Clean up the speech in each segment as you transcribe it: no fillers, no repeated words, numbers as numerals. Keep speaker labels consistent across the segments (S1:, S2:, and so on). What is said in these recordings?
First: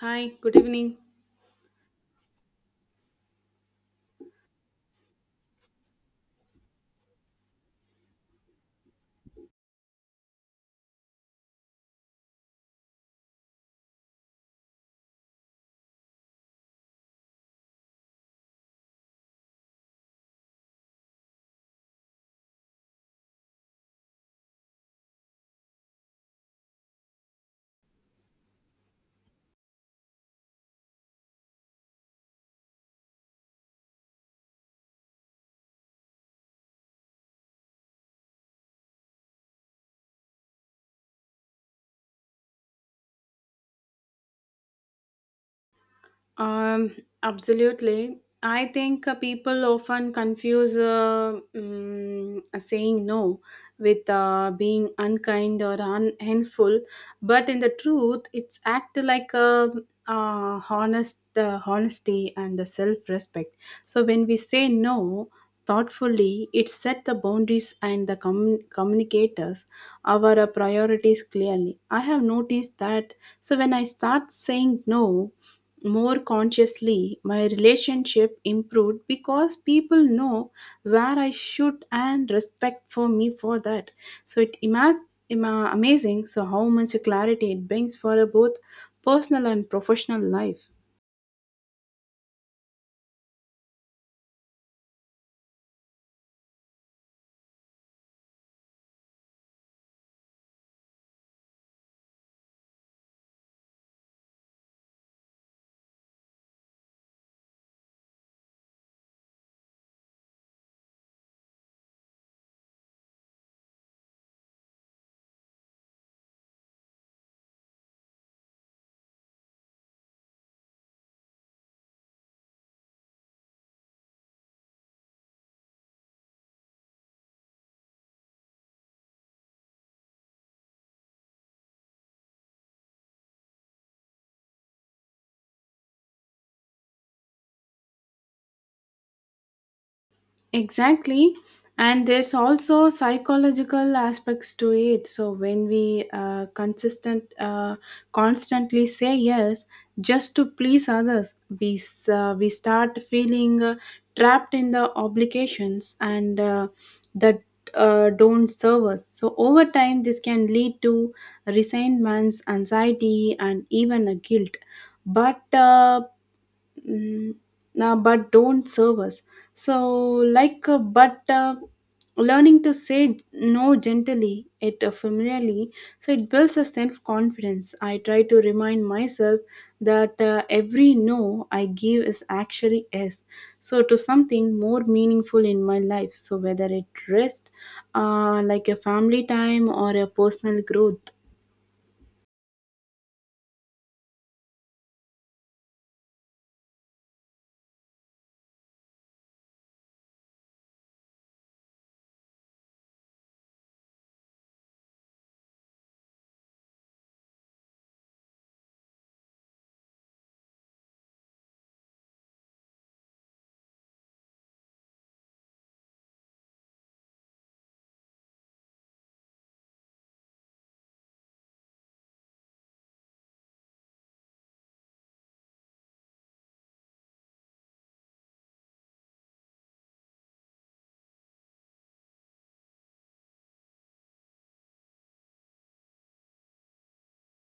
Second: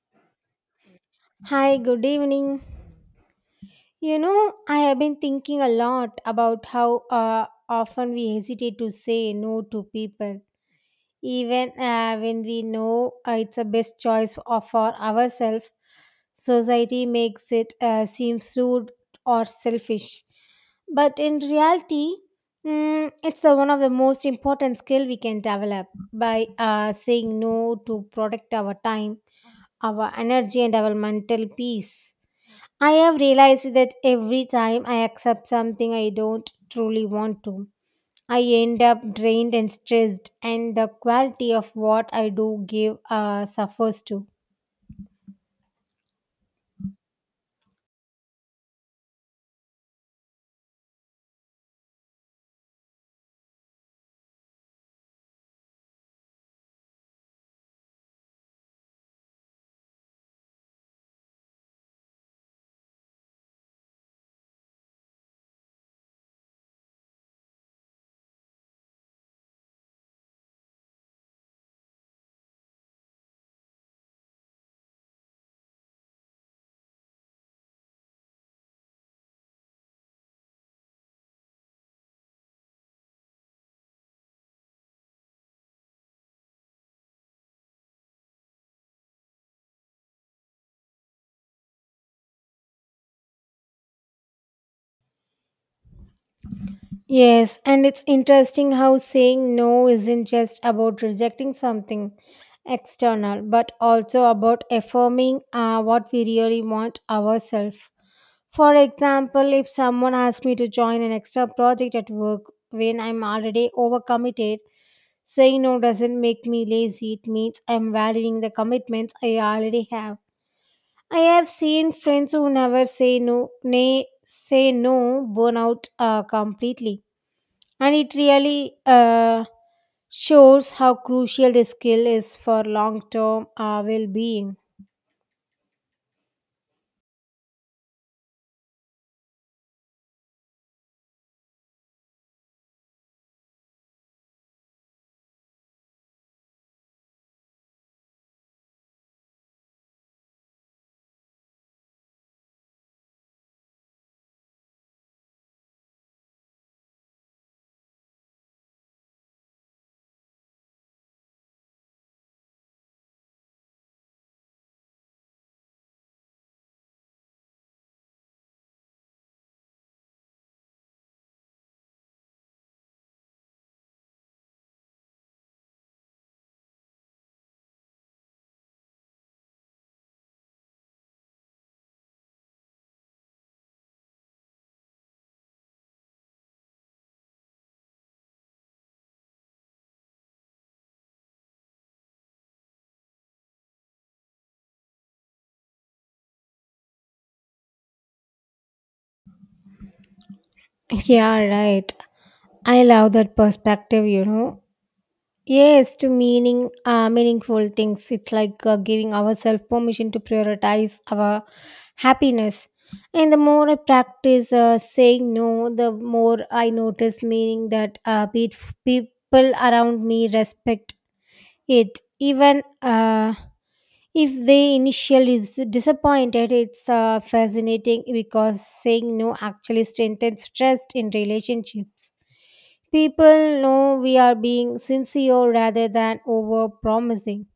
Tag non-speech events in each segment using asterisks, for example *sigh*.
S1: Hi, good evening.
S2: Hi, good evening. You know, I have been thinking a lot about how often we hesitate to say no to people, even when we know it's the best choice for ourselves. Society makes it seem rude or selfish, but in reality, it's the one of the most important skill we can develop by saying no to protect our time, our energy, and our mental peace. I have realized that every time I accept something I don't truly want to, I end up drained and stressed, and the quality of what I do give suffers too.
S1: Um, Absolutely. I think people often confuse saying no with being unkind or unhelpful, but in the truth, it's act like a honesty and the self-respect. So when we say no thoughtfully, it set the boundaries and the communicators our priorities clearly. I have noticed that. So when I start saying no more consciously, my relationship improved because people know where I should and respect for me for that. So it amazing so how much clarity it brings for a both personal and professional life.
S2: Yes, and it's interesting how saying no isn't just about rejecting something external, but also about affirming what we really want ourselves. For example, if someone asks me to join an extra project at work when I'm already overcommitted, saying no doesn't make me lazy. It means I'm valuing the commitments I already have. I have seen friends who never say no, nay, say no, burn out completely, and it really shows how crucial this skill is for long-term well-being.
S1: Exactly. And there's also psychological aspects to it. So when we constantly say yes just to please others, we start feeling trapped in the obligations and that don't serve us. So over time, this can lead to resentments, anxiety, and even a guilt. But uh, Mm, but don't serve us. So, like, but learning to say no gently, it familiarly, so it builds a self confidence. I try to remind myself that every no I give is actually yes. So, to something more meaningful in my life. So, whether it rest, like a family time or a personal growth.
S2: *laughs* Yeah, right. I love that perspective, you know. Yes, to meaningful things. It's like giving ourselves permission to prioritize our happiness. And the more I practice saying no, the more I notice meaning that people around me respect it. Even if they initially is disappointed, it's fascinating because saying no actually strengthens trust in relationships. People know we are being sincere rather than over promising.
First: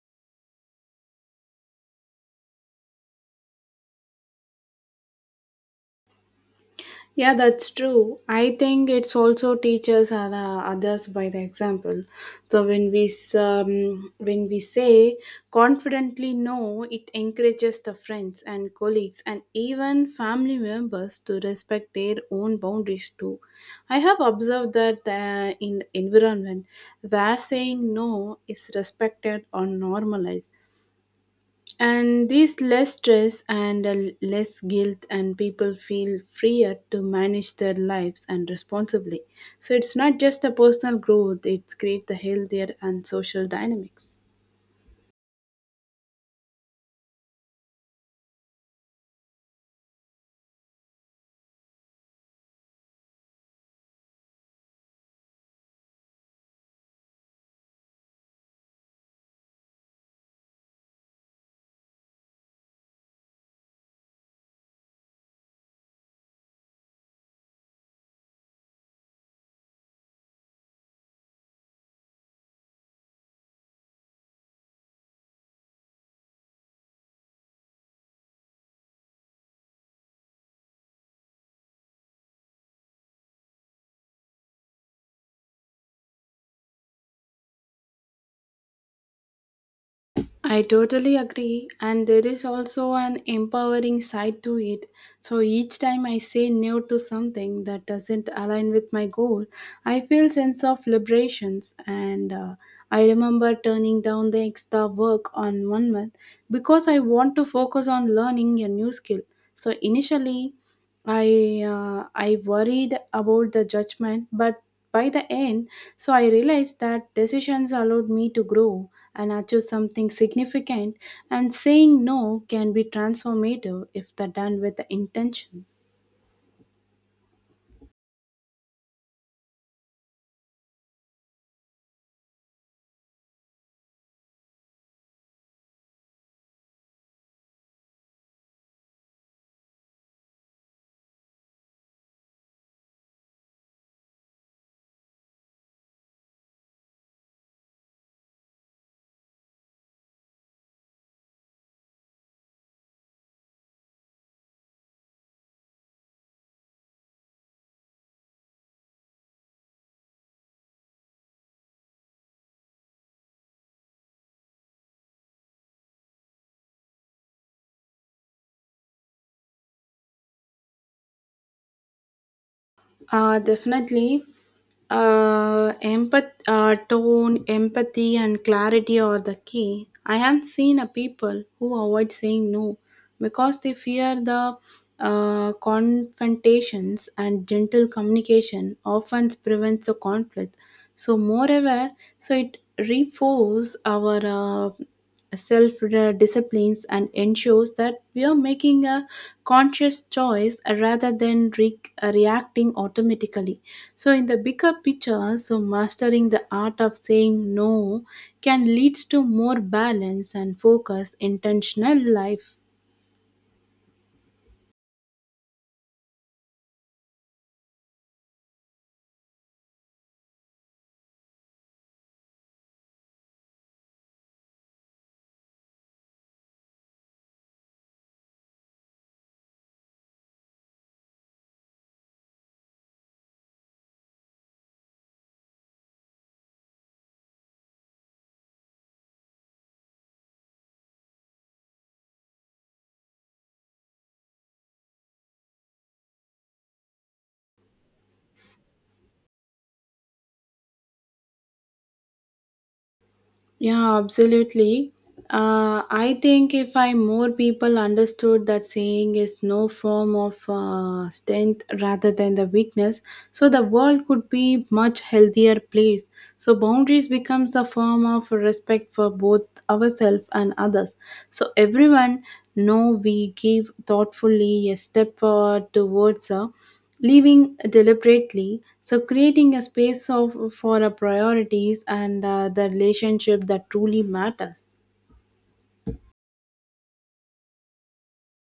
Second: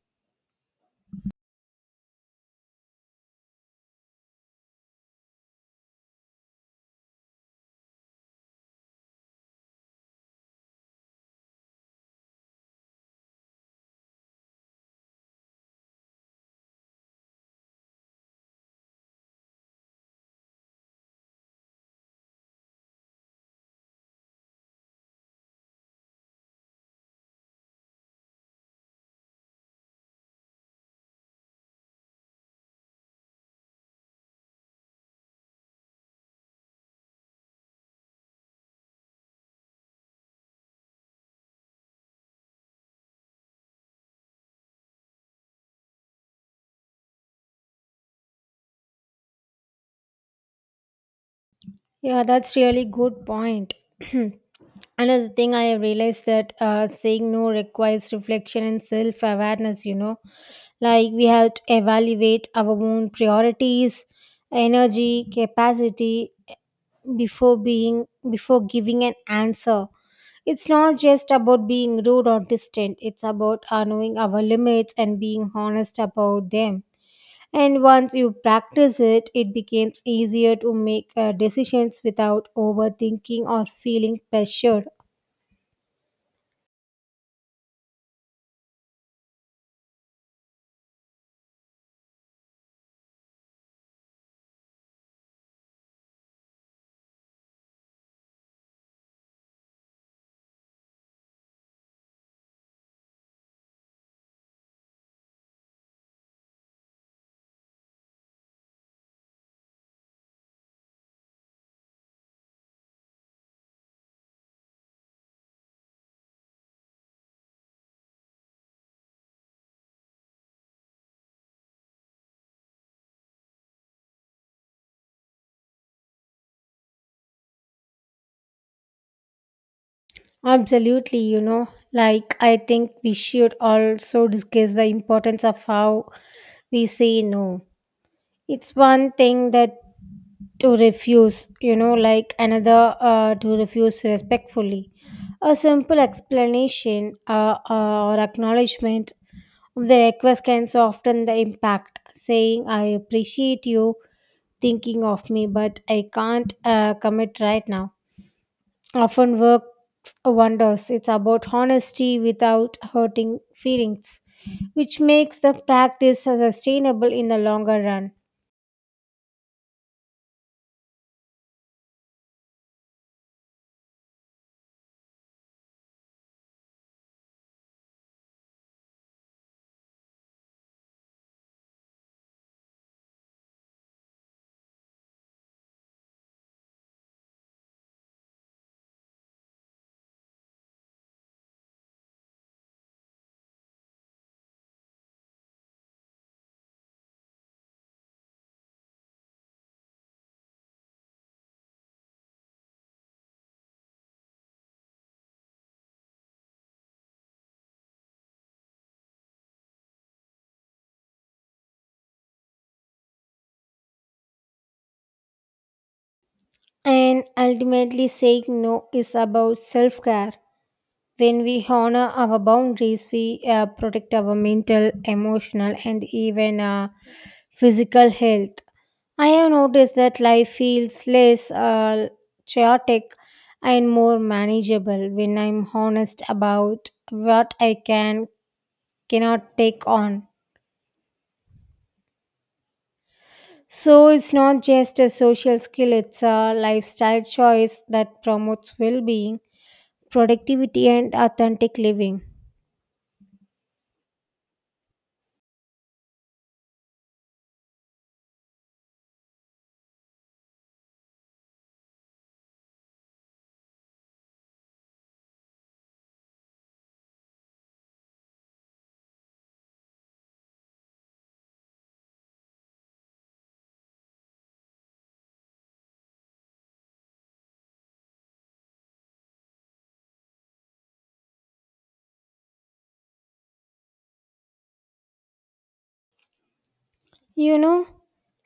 S1: Yeah, that's true. I think it's also teachers and others by the example. So when we say confidently no, it encourages the friends and colleagues and even family members to respect their own boundaries too. I have observed that in the environment where saying no is respected or normalized, and this less stress and less guilt, and people feel freer to manage their lives and responsibly. So it's not just a personal growth; it's create the healthier and social dynamics.
S2: Yeah, that's really good point. *clears throat* Another thing I have realized that saying no requires reflection and self awareness, you know, like we have to evaluate our own priorities, energy, capacity, before being before giving an answer. It's not just about being rude or distant. It's about knowing our limits and being honest about them, and once you practice it, it becomes easier to make decisions without overthinking or feeling pressured.
S1: I totally agree, and there is also an empowering side to it. So each time I say no to something that doesn't align with my goal, I feel sense of liberations. And I remember turning down the extra work on one month because I want to focus on learning a new skill. So initially, I worried about the judgment, but by the end, so I realized that decisions allowed me to grow and achieve something significant, and saying no can be transformative if they're done with the intention.
S2: Absolutely, you know, like I think we should also discuss the importance of how we say no. It's one thing that to refuse, you know, like another to refuse respectfully. A simple explanation or acknowledgement of the request can soften the impact, saying, "I appreciate you thinking of me, but I can't commit right now." Often works wonders. It's about honesty without hurting feelings, which makes the practice sustainable in the longer run.
S1: Definitely, tone, empathy, and clarity are the key. I have seen a people who avoid saying no because they fear the confrontations, and gentle communication often prevents the conflict. So, moreover, so it reinforces our uh, self disciplines and ensures that we are making a conscious choice, rather than reacting automatically. So in the bigger picture, so mastering the art of saying no can leads to more balance and focus intentional life.
S2: And ultimately, saying no is about self care. When we honor our boundaries, we protect our mental, emotional, and even physical health. I have noticed that life feels less chaotic and more manageable when I'm honest about what I can cannot take on. So it's not just a social skill; it's a lifestyle choice that promotes well-being, productivity, and authentic living.
S1: Yeah, absolutely. I think if I more people understood that saying is no form of strength rather than the weakness, so the world could be much healthier place. So boundaries becomes a form of respect for both ourselves and others. So everyone know we give thoughtfully a step towards her, leaving deliberately, so creating a space of, for our priorities and the relationship that truly matters.
S2: You know,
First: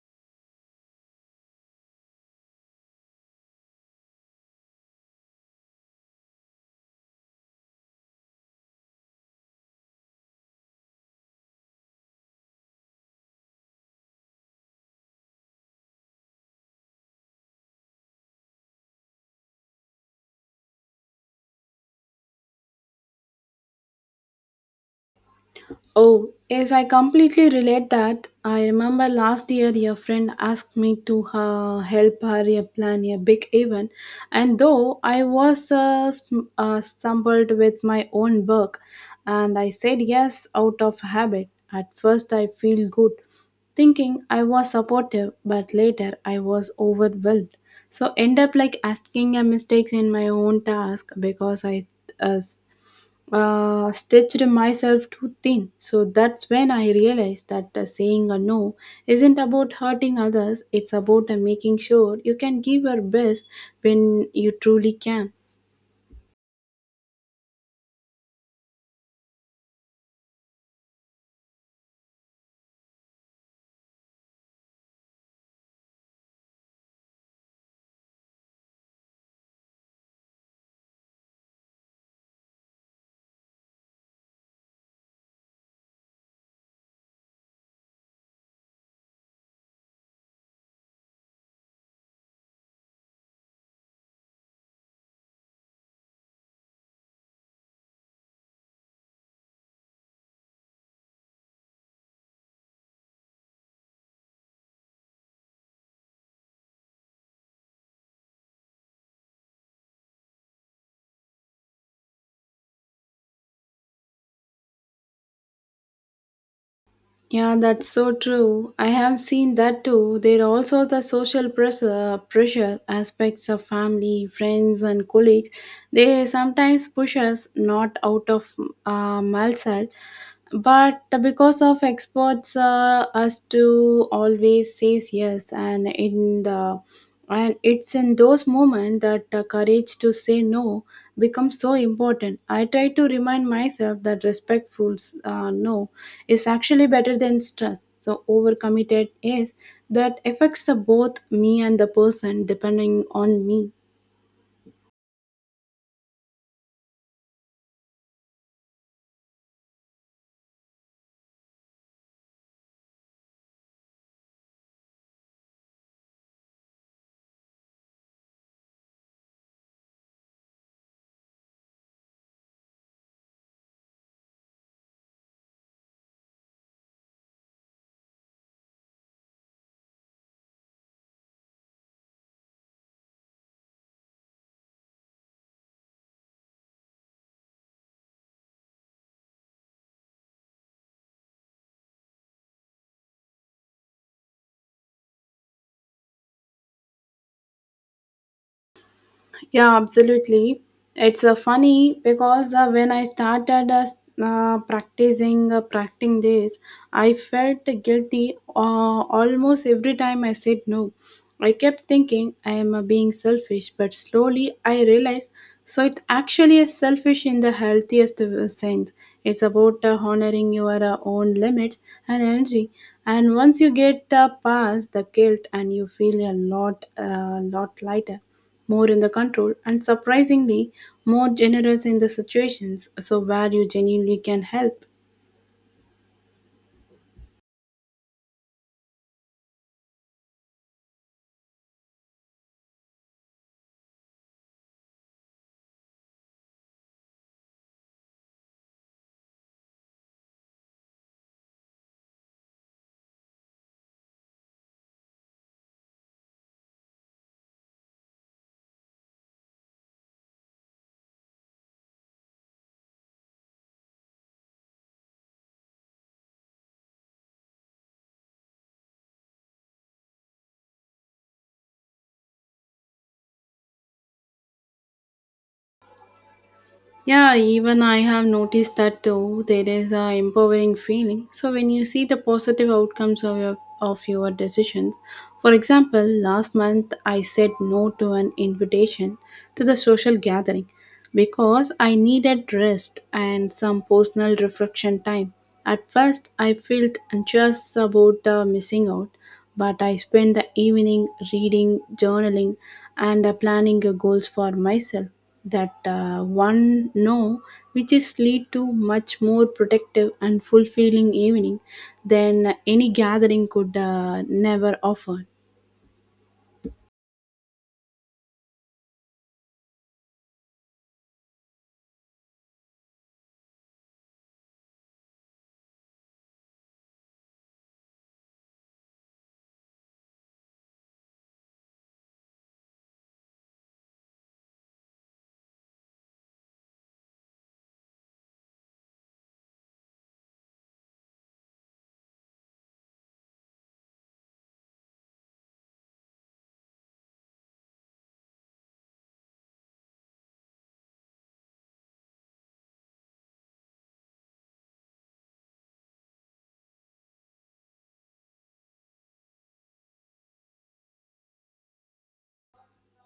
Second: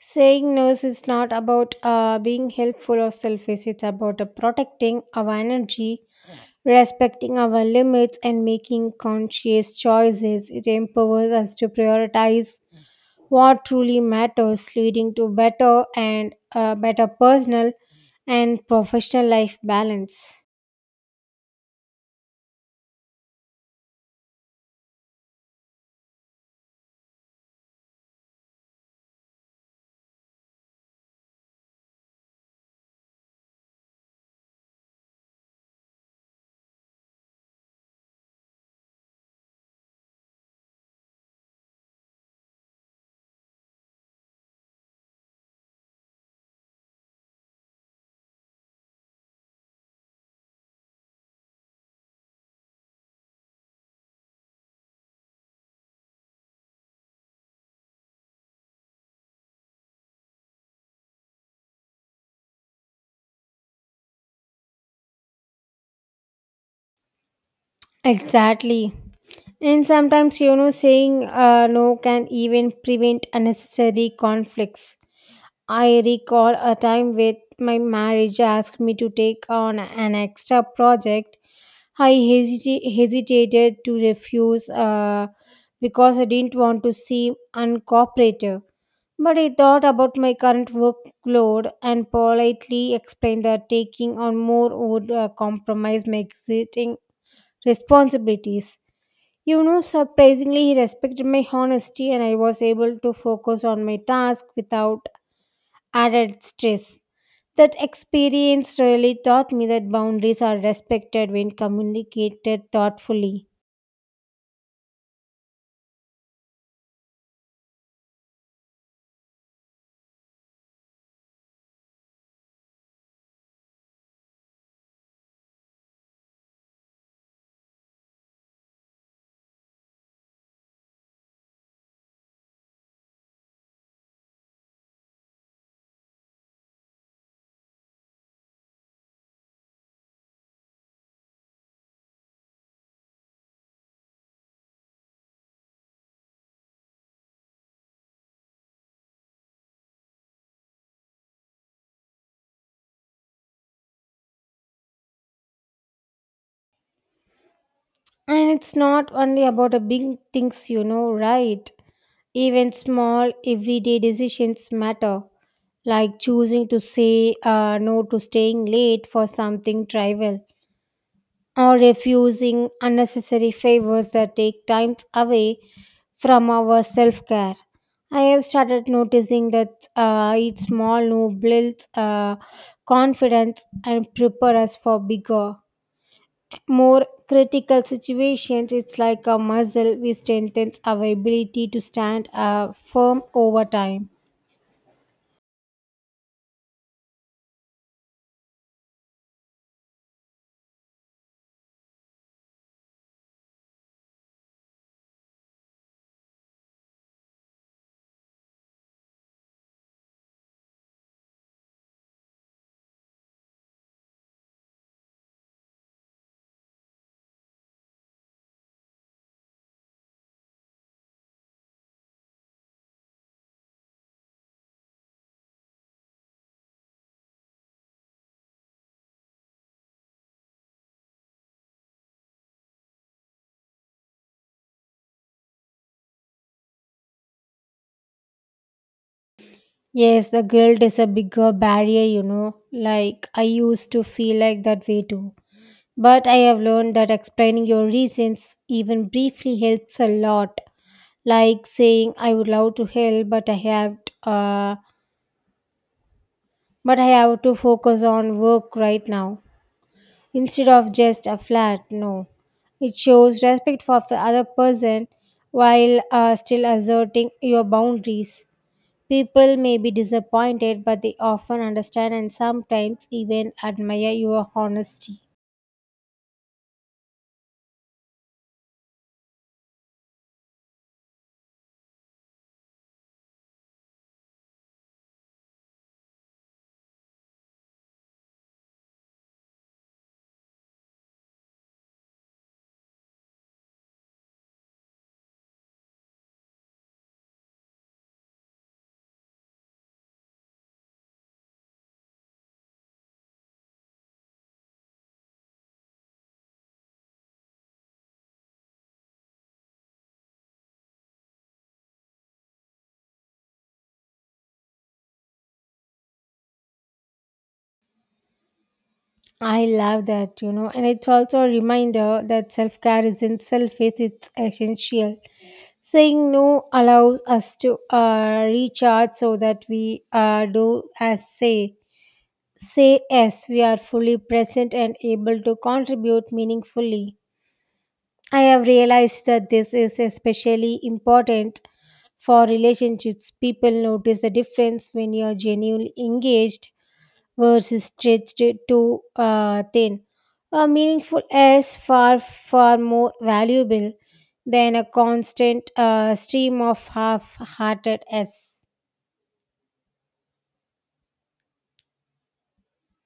S2: saying no is not about being helpful or selfish, it's about protecting our energy, respecting our limits, and making conscious choices. It empowers us to prioritize what truly matters, leading to better and better personal and professional life balance.
S1: Oh, yes, I completely relate that. I remember last year your friend asked me to help her plan a big event, and though I was stumbled with my own work, and I said yes out of habit. At first, I feel good, thinking I was supportive, but later I was overwhelmed. So end up like asking a mistakes in my own task because I uh, stitched myself too thin. So that's when I realized that saying a no isn't about hurting others, it's about making sure you can give your best when you truly can.
S2: Exactly. And sometimes, you know, saying no can even prevent unnecessary conflicts. I recall a time with my marriage asked me to take on an extra project. I hesitated to refuse because I didn't want to seem uncooperative. But I thought about my current workload and politely explained that taking on more would compromise my existing responsibilities. You know, surprisingly, he respected my honesty, and I was able to focus on my task without added stress. That experience really taught me that boundaries are respected when communicated thoughtfully.
S1: Yeah, that's so true. I have seen that too. There are also the social pressure aspects of family, friends, and colleagues. They sometimes push us not out of malsal, but because of experts, us to always says yes, and in the and it's in those moments that the courage to say no becomes so important. I try to remind myself that respectful no is actually better than stress. So overcommitted is that affects the both me and the person depending on me.
S2: And it's not only about the big things, you know, right? Even small, everyday decisions matter, like choosing to say no to staying late for something trivial, or refusing unnecessary favors that take time away from our self care. I have started noticing that each small no builds confidence and prepare us for bigger, more critical situations. It's like a muscle which strengthens our ability to stand firm over time.
S1: Yeah, absolutely. It's funny because when I started practicing this, I felt guilty almost every time I said no. I kept thinking I am being selfish, but slowly I realized so it actually is selfish in the healthiest sense. It's about honoring your own limits and energy. And once you get past the guilt, and you feel a lot lighter, more in the control, and surprisingly more generous in the situations so where you genuinely can help.
S2: Yes, the guilt is a bigger barrier, you know. Like I used to feel like that way too. But I have learned that explaining your reasons, even briefly, helps a lot. Like saying, "I would love to help, uh, but I have to focus on work right now," instead of just a flat no. It shows respect for the other person while still asserting your boundaries. People may be disappointed, but they often understand and sometimes even admire your honesty.
S1: Yeah, even I have noticed that too. There is a empowering feeling. So when you see the positive outcomes of your decisions, for example, last month I said no to an invitation to the social gathering because I needed rest and some personal reflection time. At first, I felt anxious about missing out, but I spend the evening reading, journaling, and planning goals for myself that one know which is lead to much more protective and fulfilling evening than any gathering could never offer.
S2: I love that, you know, and it's also a reminder that self care isn't selfish, it's essential. Saying no allows us to recharge so that we do as say. Say yes, we are fully present and able to contribute meaningfully. I have realized that this is especially important for relationships. People notice the difference when you are genuinely engaged words stretched too thin. A meaningful is far, far more valuable than a constant stream of half hearted S.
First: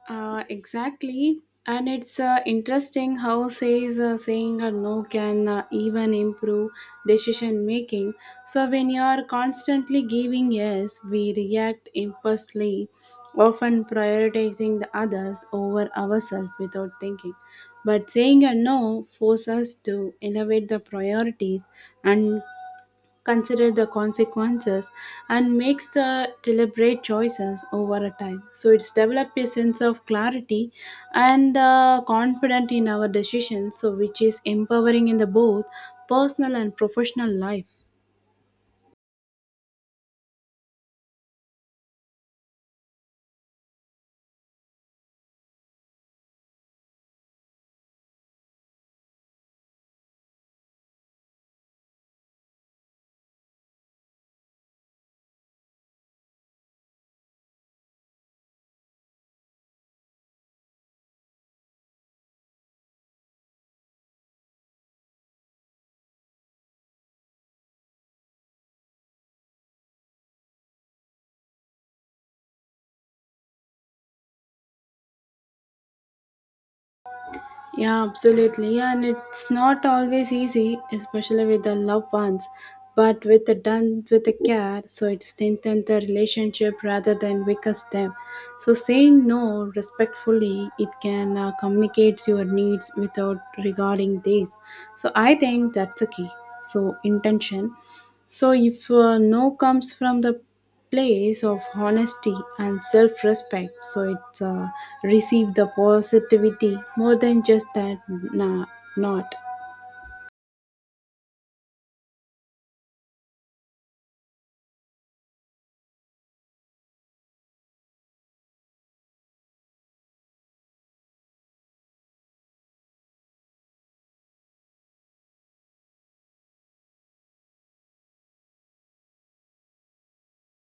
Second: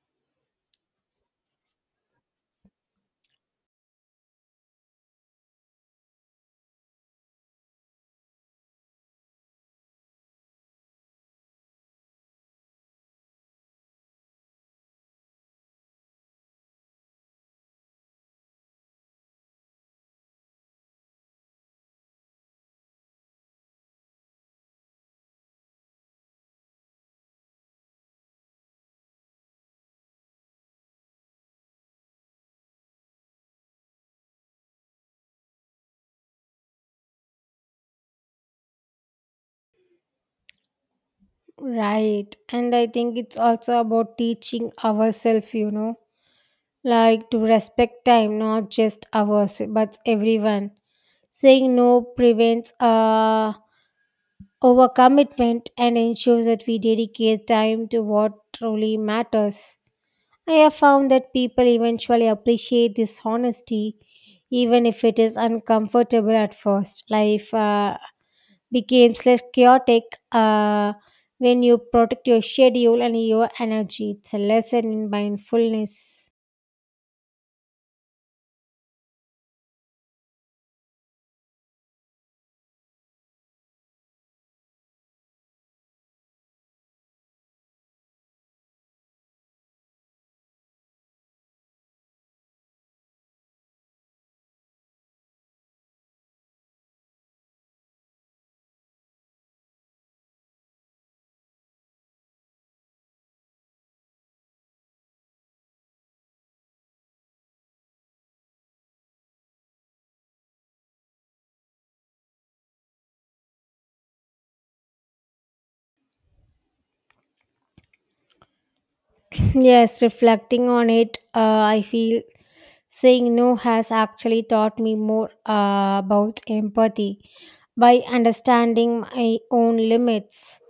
S1: Exactly. And it's interesting how says saying a no can even improve decision making. So when you are constantly giving yes, we react impulsively, often prioritizing the others over ourselves without thinking. But saying a no forces us to elevate the priorities and consider the consequences and makes the deliberate choices over a time, so it's developed a sense of clarity and confident in our decisions, so which is empowering in the both personal and professional life.
S2: Right. And I think it's also about teaching ourselves, you know, like to respect time, not just ours, but everyone. Saying no prevents overcommitment and ensures that we dedicate time to what truly matters. I have found that people eventually appreciate this honesty, even if it is uncomfortable at first. Life becomes less chaotic uh, when you protect your schedule and your energy. It's a lesson in mindfulness.
S1: Yeah, absolutely. And it's not always easy, especially with the loved ones, but with the done with the care, so it strengthens the relationship rather than weakens them. So saying no respectfully, it can communicate your needs without regarding this. So I think that's a key. So intention. So, if no comes from the place of honesty and self respect, so it's receive the positivity more than just that Nah, not.
S2: *sniffs* Yes, reflecting on it, I feel saying no has actually taught me more about empathy by understanding my own limits.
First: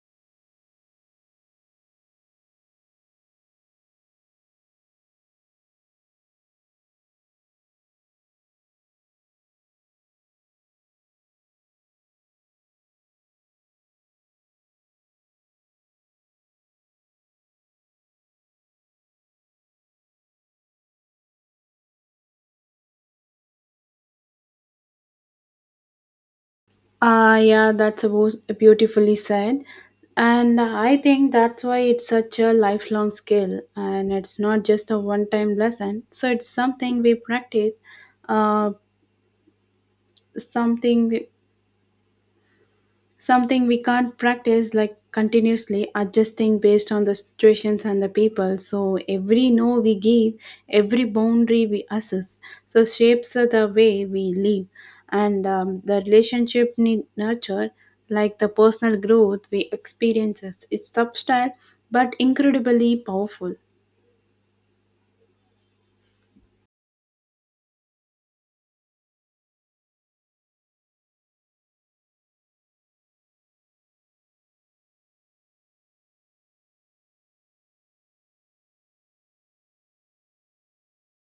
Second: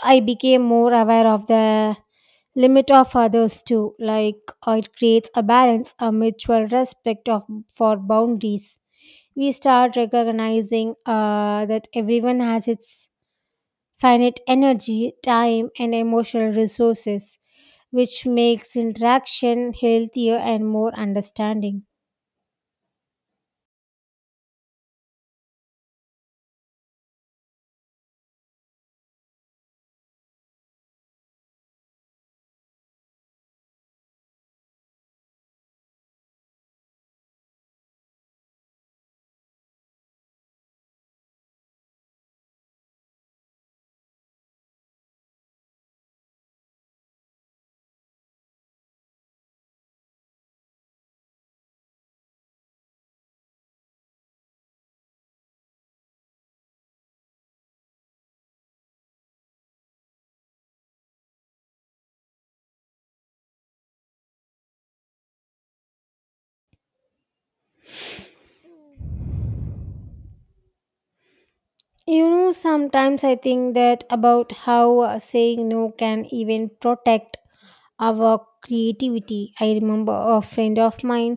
S2: I became more aware of the limit of others too. Like it creates a balance, a mutual respect of for boundaries. We start recognizing that everyone has its finite energy, time, and emotional resources, which makes interaction healthier and more understanding.
S1: Ah, yeah, that's about beautifully said. And I think that's why it's such a lifelong skill and it's not just a one time lesson. So, it's something we practice, uh, something something we can't practice, like continuously adjusting based on the situations and the people. So every no we give, every boundary we assess, so shapes the way we live and, the relationship need nurture, like the personal growth we experiences. It's subtle but incredibly powerful.
S2: You know, sometimes I think that about how saying no can even protect our creativity. I remember a friend of mine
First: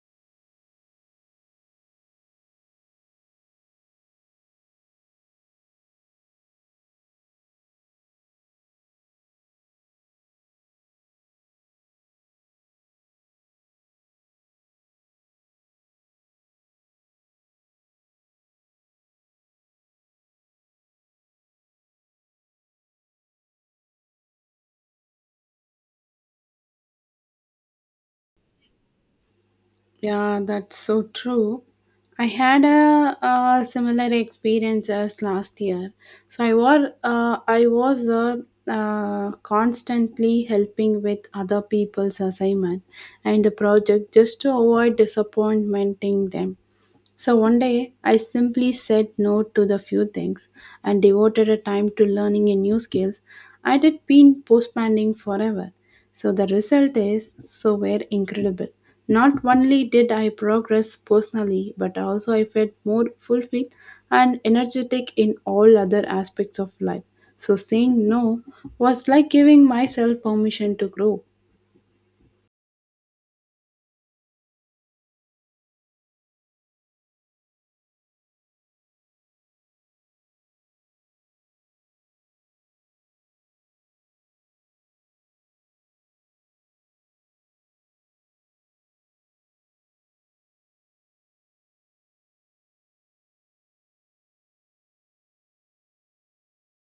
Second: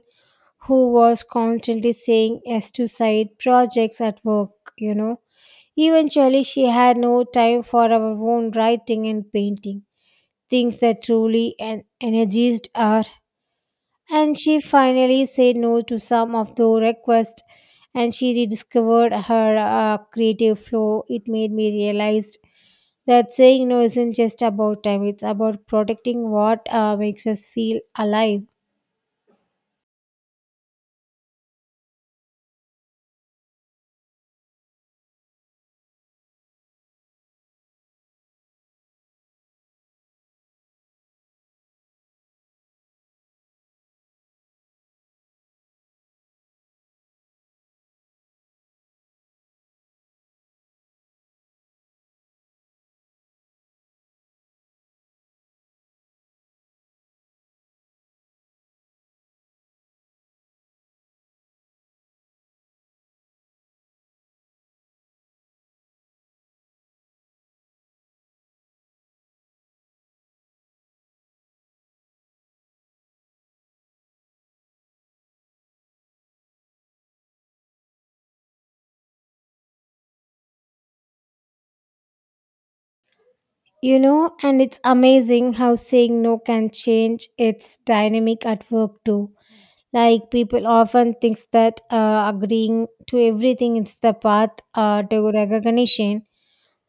S2: who was constantly saying yes to side projects at work, you know. Eventually, she had no time for our own writing and painting, things that truly energized her. And she finally said no to some of the requests, and she rediscovered her creative flow. It made me realize that saying no isn't just about time, it's about protecting what makes us feel alive.
S1: Yeah, that's so true. I had a similar experience as last year. So I was constantly helping with other people's assignment and the project just to avoid disappointing them. So one day, I simply said no to the few things and devoted a time to learning a new skills I had been postponing forever. So the result is so were incredible. Not only did I progress personally, but also I felt more fulfilled and energetic in all other aspects of life. So saying no was like giving myself permission to grow.
S2: You know, and it's amazing how saying no can change its dynamic at work too. Like people often think that agreeing to everything is the path to recognition,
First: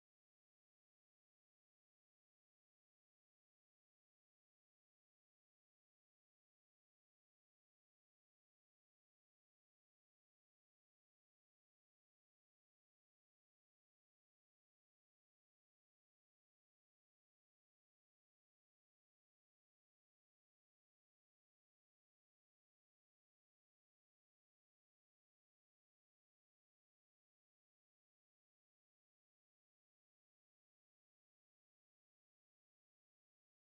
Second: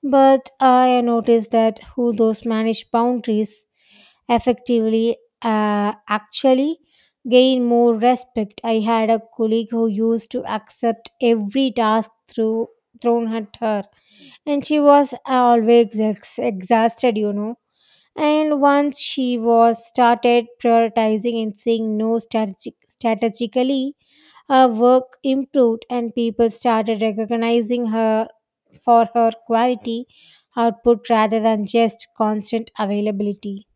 S2: but I noticed that who those manage boundaries effectively actually gain more respect. I had a colleague who used to accept every task through thrown at her, and she was always exhausted, you know. And once she was started prioritizing and saying no strategically, her work improved and people started recognizing her for her quality output rather than just constant availability.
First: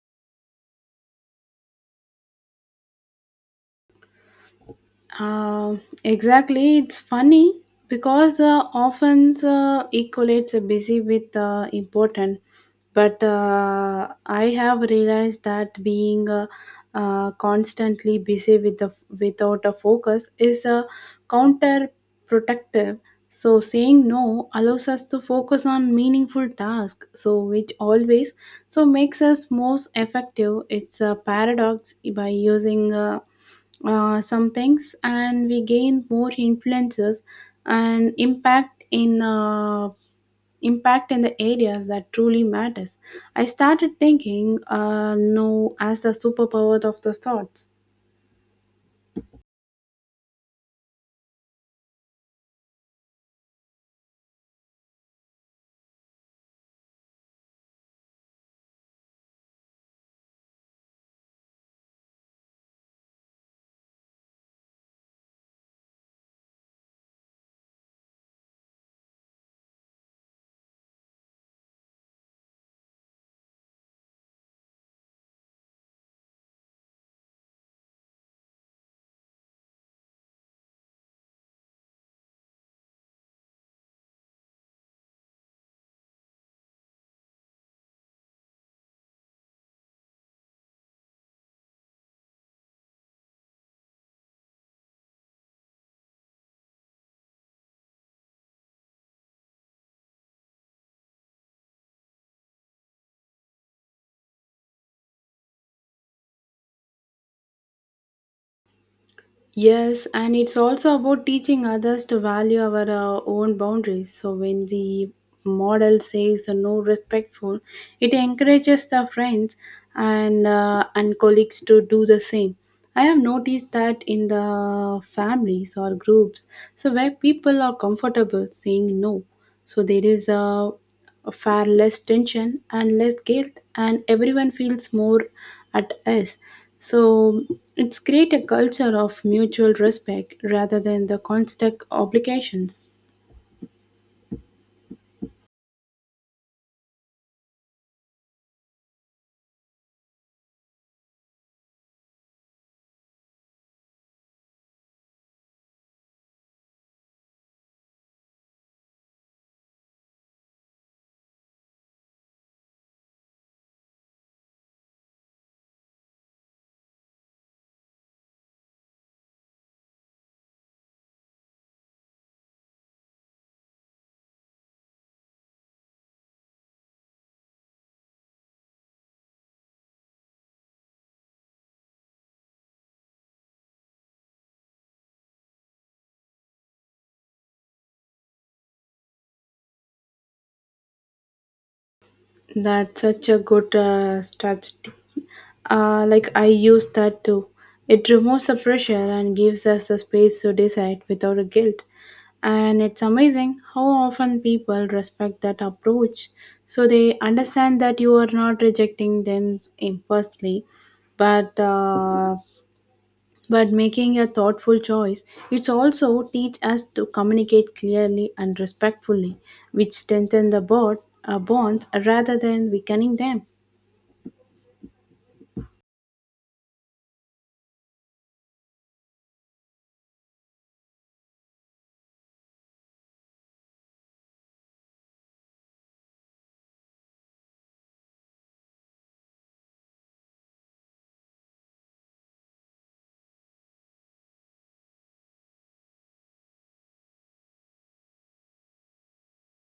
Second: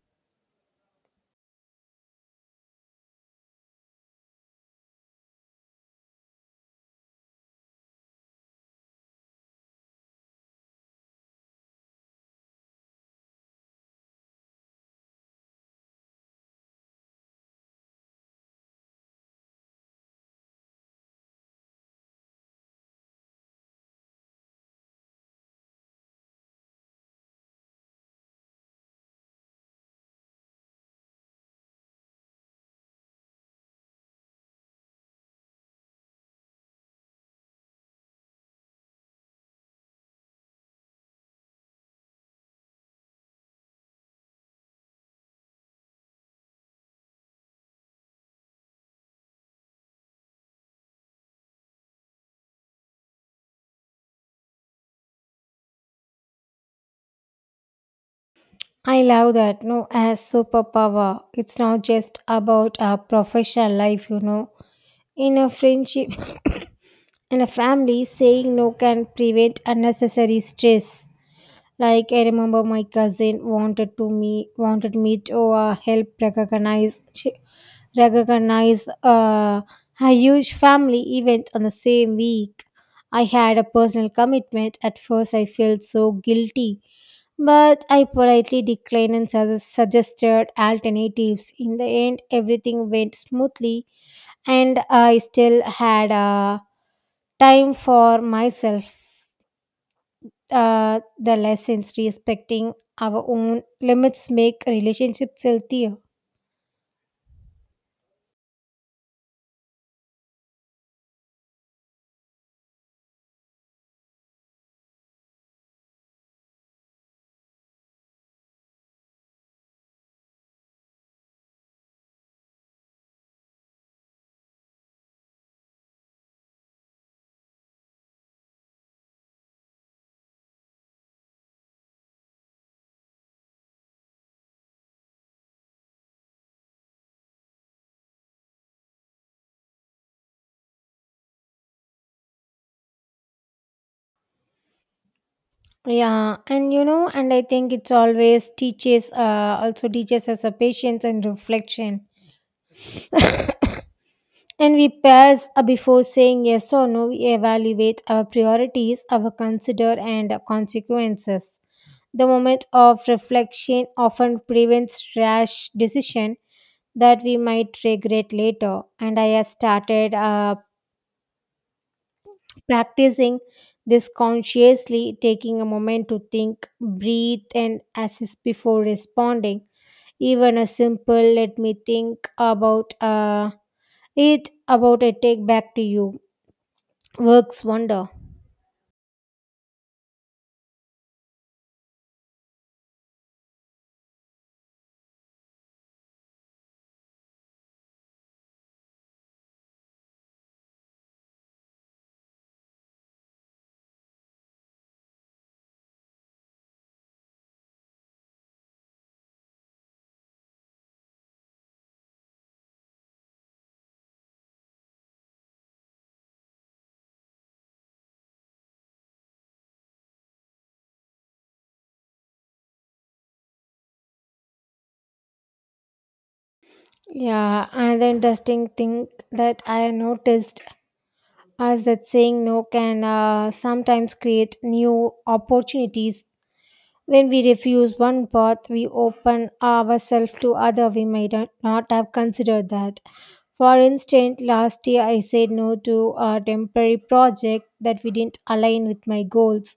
S1: Exactly. It's funny because often equates a busy with important. But I have realized that being constantly busy with the without a focus is counterproductive. So saying no allows us to focus on meaningful tasks. So which always so makes us most effective. It's a paradox by using. Some things and we gain more influences and impact in the areas that truly matters. I started thinking no as the superpower of the thoughts.
S2: I love that. No, as superpower, it's not just about our professional life, you know. In a friendship, *coughs* in a family, saying no can prevent unnecessary stress. Like I remember, my cousin wanted me to help recognize a huge family event on the same week. I had a personal commitment. At first, I felt so guilty, but I politely declined and suggested alternatives. In the end, everything went smoothly, and I still had time for myself. The lessons respecting our own limits make relationships healthier.
S1: Yes, and it's also about teaching others to value our own boundaries. So when we model says no respectful, it encourages the friends and colleagues to do the same. I have noticed that in the families or groups, so where people are comfortable saying no, so there is a far less tension and less guilt, and everyone feels more at ease, so it's create a culture of mutual respect rather than the constant obligations.
S2: Yeah, and you know, and I think it's always teaches, also teaches us a patience and reflection. And we pause before saying yes or no, we evaluate our priorities, our consider and consequences. The moment of reflection often prevents rash decision that we might regret later. And I have started practicing this consciously, taking a moment to think, breathe, and assess before responding. Even a simple let me think about it about a take back to you works wonder.
S1: That's such a good strategy. Like I use that too. It removes the pressure and gives us the space to decide without a guilt. And it's amazing how often people respect that approach. So they understand that you are not rejecting them impulsively, but but making a thoughtful choice. It's also teach us to communicate clearly and respectfully, which strengthen the bonds rather than weakening them.
S2: Yeah, another interesting thing that I noticed is that saying no can sometimes create new opportunities. When we refuse one path, we open ourselves to other we might not have considered that. For instance, last year I said no to a temporary project that we didn't align with my goals.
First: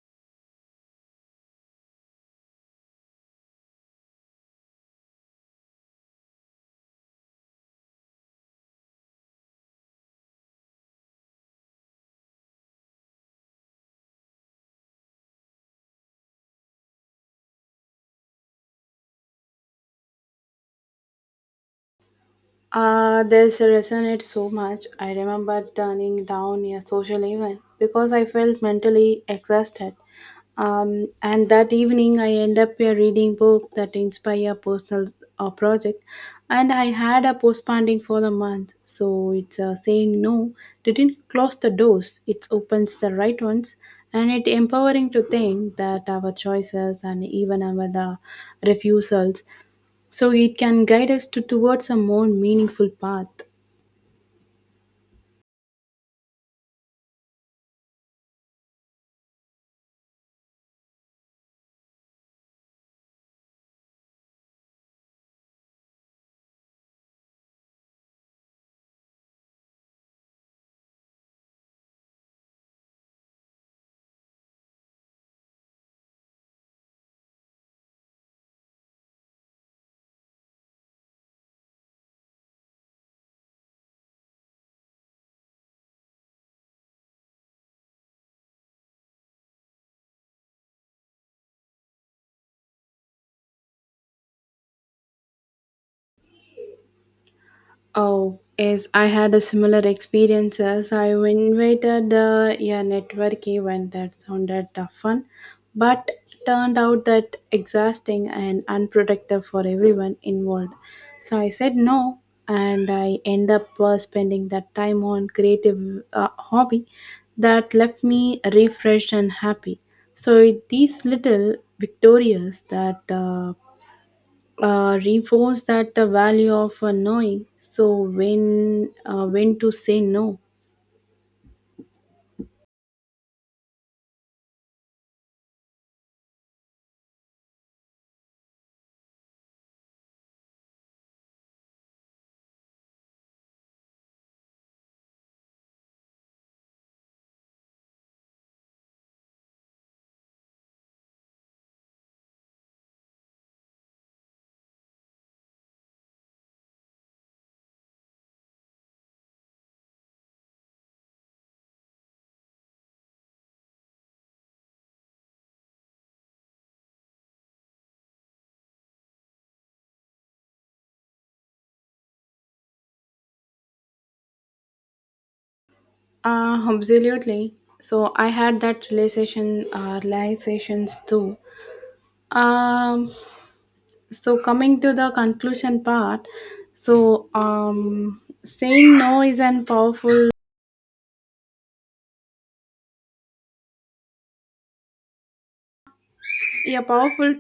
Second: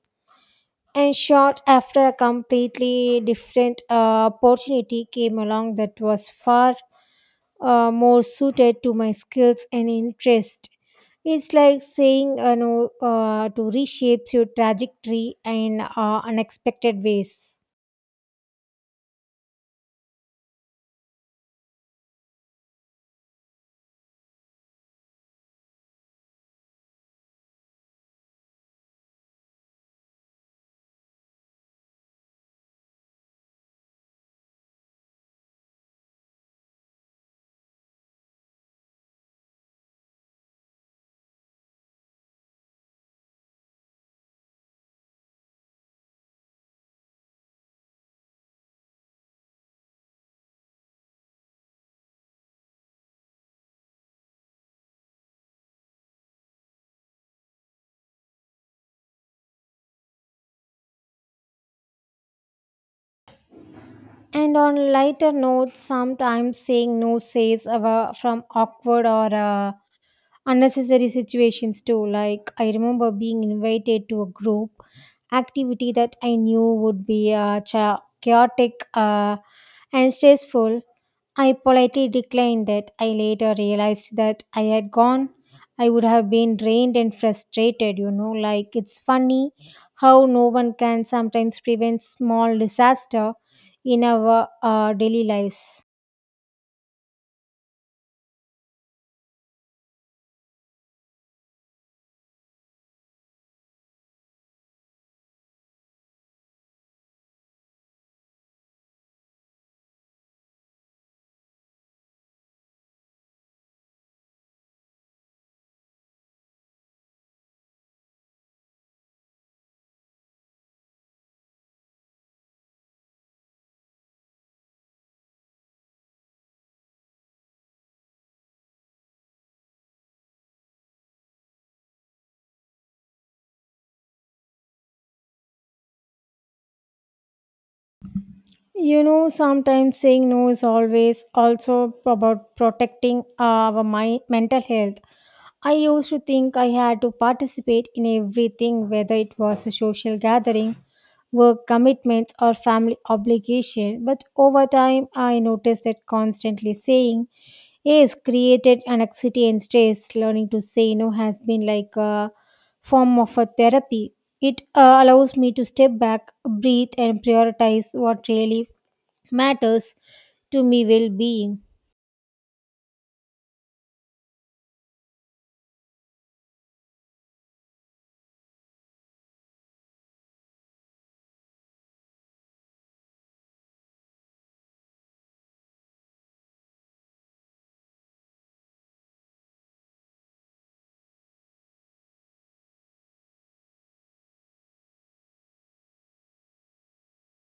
S2: And short after a completely different opportunity came along that was far more suited to my skills and interest. It's like saying no to reshape your trajectory in unexpected ways.
S1: This resonates so much. I remember turning down a social event because I felt mentally exhausted. And that evening, I end up reading book that inspire a personal project, and I had a postponing for the month. So it's saying no didn't close the doors; it opens the right ones, and it empowering to think that our choices and even our the refusals, so it can guide us to towards a more meaningful path.
S2: And on lighter notes, sometimes saying no saves from awkward or unnecessary situations too. Like I remember being invited to a group activity that I knew would be chaotic and stressful. I politely declined it. I later realized that I had gone. I would have been drained and frustrated, you know. Like, it's funny how no one can sometimes prevent small disaster in our daily lives.
S1: Oh, yes, I had a similar experience as I invited a network event that sounded fun but turned out that exhausting and unproductive for everyone involved. So I said no and I end up spending that time on creative hobby that left me refreshed and happy. So these little victorious that reinforce that the value of knowing so when to say no.
S2: You know, sometimes saying no is always also about protecting our my mental health. I used to think I had to participate in everything, whether it was a social gathering, work commitments, or family obligation. But over time, I noticed that constantly saying yes created anxiety and stress. Learning to say no has been like a form of a therapy. It allows me to step back, breathe, and prioritize what really matters to me well being.
S1: Absolutely. So I had that realizations too. um, so coming to the conclusion part, so saying no is an powerful a powerful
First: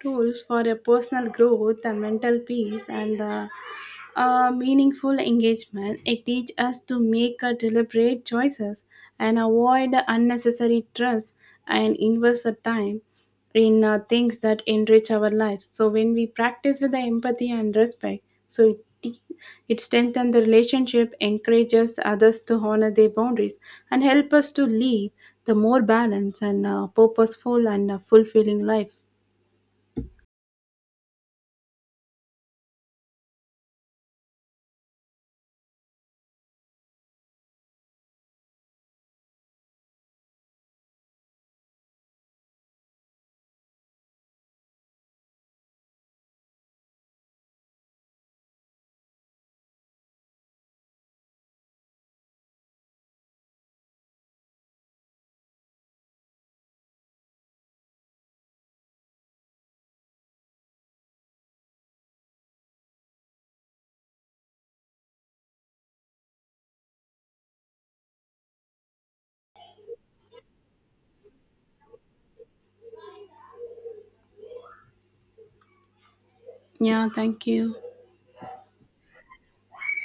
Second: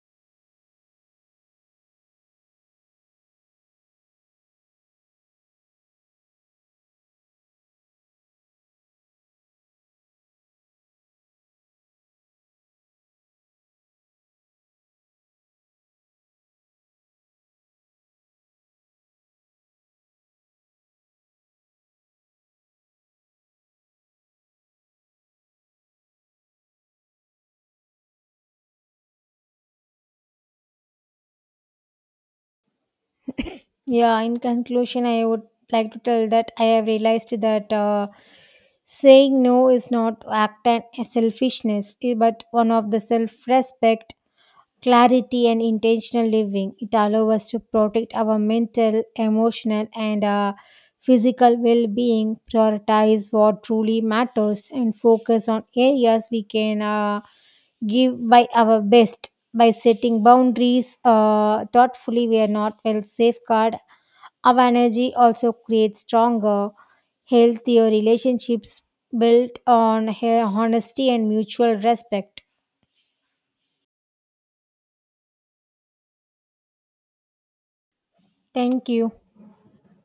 S1: tool for a personal growth and mental peace and a meaningful engagement. It teaches us to make a deliberate choices and avoid the unnecessary stress and invest our time in things that enrich our lives. So when we practice with the empathy and respect, so it strengthens the relationship, encourages others to honor their boundaries, and help us to live the more balanced and purposeful and fulfilling life.
S2: Yeah, in conclusion, I would like to tell that I have realized that saying no is not act and selfishness, eh, but one of the self-respect, clarity, and intentional living. It allows us to protect our mental, emotional, and physical well-being, prioritize what truly matters, and focus on areas we can. Give by our best by setting boundaries thoughtfully, we are not well safeguard our energy also creates stronger healthier relationships built on honesty and mutual respect.
S1: Yeah, thank you.
S2: Thank you.